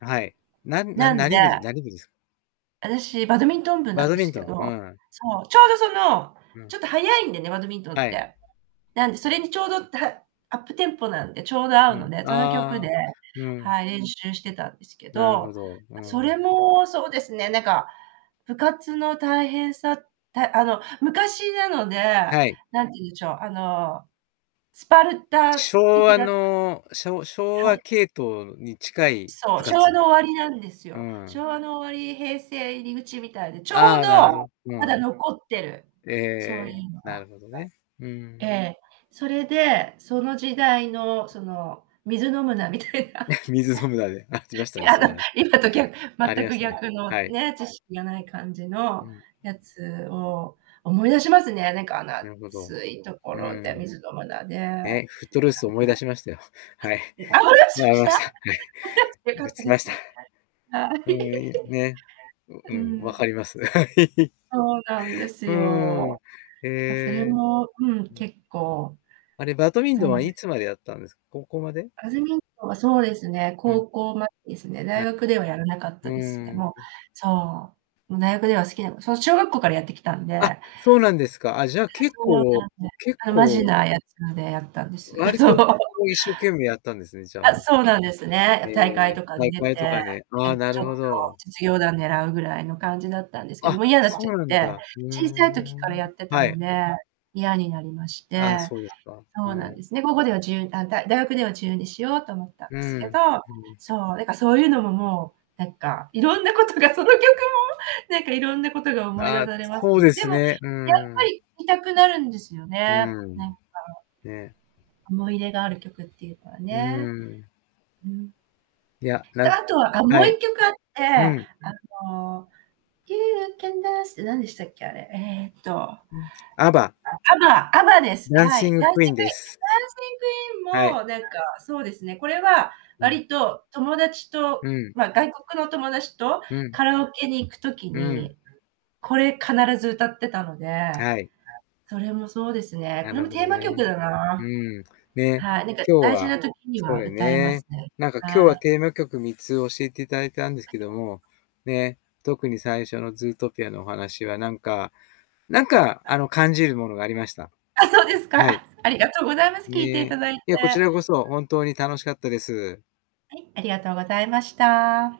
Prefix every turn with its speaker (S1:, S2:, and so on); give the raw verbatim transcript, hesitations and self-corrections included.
S1: はい、なんな
S2: なん
S1: な何部じ
S2: で
S1: 何部じす。
S2: 私バドミントン部な
S1: バ
S2: ん
S1: ド
S2: で
S1: ミン
S2: すけ
S1: トン、う
S2: ど、
S1: ん。
S2: そう、ちょうど、その、
S1: うん。
S2: ちょっとはやいんでね、バドミントン
S1: は
S2: っ
S1: い。
S2: て。なんでそれにちょうどだアップテンポなんで、ちょうど合う
S1: う
S2: の
S1: ん。
S2: で、その曲で、
S1: ああ、うーん。
S2: はい、練習してたんですけ
S1: なるほ
S2: ど、
S1: ど、うー
S2: そ
S1: ん。
S2: れもそうですね、なんか、部活の大変さ、たあの昔なので、
S1: はい。
S2: 何て言うんでしょう、あのスパルタ
S1: 昭
S2: 的
S1: 和
S2: な
S1: の、昭昭
S2: は
S1: 和
S2: い。
S1: 系統に近い
S2: そ
S1: 部
S2: う、昭和
S1: 活。
S2: の終わりなんです
S1: うー
S2: よ。昭
S1: ん。
S2: 和の終わり、平成入り口みたいで、ちょう
S1: ああ、なるほ
S2: ど
S1: ど。う
S2: ま
S1: ー
S2: だ
S1: ん。
S2: 残ってる。
S1: え
S2: そうい
S1: え、
S2: うの
S1: な
S2: が。
S1: るほどね、う
S2: え
S1: ん。
S2: え、それで、その時代の、その、水飲むなみたいな。
S1: 水飲むなで、あ、じまし たね、
S2: や
S1: そうな
S2: だ、
S1: の。
S2: 今とぎゃ
S1: あり
S2: 全
S1: ま
S2: く
S1: したね、
S2: 逆の
S1: はい。
S2: ね、知識がない感じ
S1: う
S2: の
S1: ん。
S2: やつを思い出しますね。なんか、あの、
S1: なるほど。
S2: 暑いとこ
S1: う
S2: ろで
S1: ん。
S2: 水飲むなで。あ、
S1: ね、フットルースを思い出しましたよ。はい。
S2: 思い出
S1: [unintelligible]
S2: しまし
S1: ま
S2: た？
S1: した、は
S2: あ、
S1: い。
S2: よよか
S1: ぶ
S2: っ
S1: つ
S2: た
S1: き
S2: で
S1: ま
S2: す。
S1: した。
S2: はい。
S1: うん、ね、う
S2: う
S1: ん、分か
S2: ん。
S1: ります。はい。
S2: そうなんです
S1: うーん、
S2: よ。
S1: へ
S2: なんか、それ
S1: え。
S2: も、うん、
S1: うん。
S2: 結構
S1: あれ、バドミン
S2: そ
S1: トンは
S2: うで
S1: い
S2: す。
S1: つまでやったんですか？高校まで？
S2: バドミントンはそうですね、
S1: うん。
S2: 高校までですね、大
S1: な。
S2: 学ではやらなかっ
S1: うー
S2: たですね。
S1: ん。
S2: もう、
S1: う。
S2: そう、もう大学では好きなこそう、小学校からやってきたんでえ
S1: あ、
S2: え、
S1: そうなんですか。あ、じゃあ結
S2: そうなんで
S1: 構、
S2: す。
S1: 結
S2: あの、まじ
S1: 構
S2: なやつでやったんです。
S1: 割
S2: そ
S1: と
S2: う。
S1: こう、一生懸命やったんですね、じゃあ
S2: あ、
S1: ね。
S2: そうなんです
S1: え
S2: ね。
S1: え、
S2: 大会とかに
S1: 大
S2: 出
S1: 会と
S2: て、
S1: かね、あ
S2: な
S1: あ、
S2: んか、
S1: なる
S2: ちょっ
S1: ほ
S2: と
S1: ど。
S2: 実業団狙うぐらいの感じだったんですけど、
S1: あ、
S2: もう嫌なっちゃ
S1: そう
S2: っ
S1: なん
S2: て、
S1: だ。ふー
S2: 小さい時から
S1: ん。
S2: やってた
S1: は
S2: の
S1: い。
S2: で、嫌になりまし
S1: ああ、
S2: て、
S1: そうですか、う
S2: そうな
S1: ー
S2: んで
S1: ん。
S2: すね。高校では自由あ、だ大学では自由にしようと思ったん
S1: う
S2: ですけど。
S1: ん。うん。
S2: そう、だからそういうのも、もう、なんか、色んなことがその曲もなんか、色んなことが思い出
S1: あ、
S2: されます。
S1: そうで
S2: で
S1: す
S2: もやっ
S1: ね。うー
S2: ぱ
S1: ん。
S2: り見たくなるんですよ
S1: う
S2: ね、
S1: ー
S2: な
S1: ん。
S2: んか。
S1: ね。
S2: 思い入れがある曲っていうか
S1: うー
S2: ね。
S1: ん。
S2: うん。
S1: いや、な
S2: で、
S1: ん
S2: あとは、あ、も
S1: は
S2: うい
S1: い。
S2: っきょくあって、
S1: う
S2: あ
S1: ん。
S2: の、You can dance って何でしたっけ、あれ。えっと、あ、
S1: うん。AVA。
S2: AVA AVA です。はい。
S1: Dancing
S2: Dancing Queen、Dancing
S1: Queen です。はい。
S2: Queen も、なんか、そうですね、これは
S1: うん。
S2: 割と友達
S1: う
S2: と、
S1: ん。
S2: まあ、外国の友達と
S1: うん。
S2: カラオケに行く時
S1: うん。
S2: に、これ必ず歌ってたので、
S1: はい。
S2: それもそうですね、
S1: な
S2: これ
S1: る
S2: も
S1: ほ
S2: テー
S1: ど
S2: マ曲
S1: ね。
S2: だ
S1: う
S2: な。
S1: ん、ね、
S2: はい、なんか、
S1: 今日
S2: 大事
S1: は
S2: な時に
S1: そう
S2: は
S1: だ
S2: 歌いま
S1: ね。
S2: すね。
S1: なんか、今日
S2: は
S1: は
S2: い。
S1: テーマ曲みっつ教えて頂いたんです
S2: あ
S1: けど
S2: と
S1: も、ね、特に最初のズートピアのお話は、なんかなんか、あ
S2: [unintelligible]
S1: の、感じるものがありました。
S2: あ、そうですか。
S1: はい。
S2: あ、ありがとうございます。聴いていた
S1: ね、
S2: だいて。
S1: いや、こちらこそ、本当に楽しかったです。
S2: はい、ありがとうございました。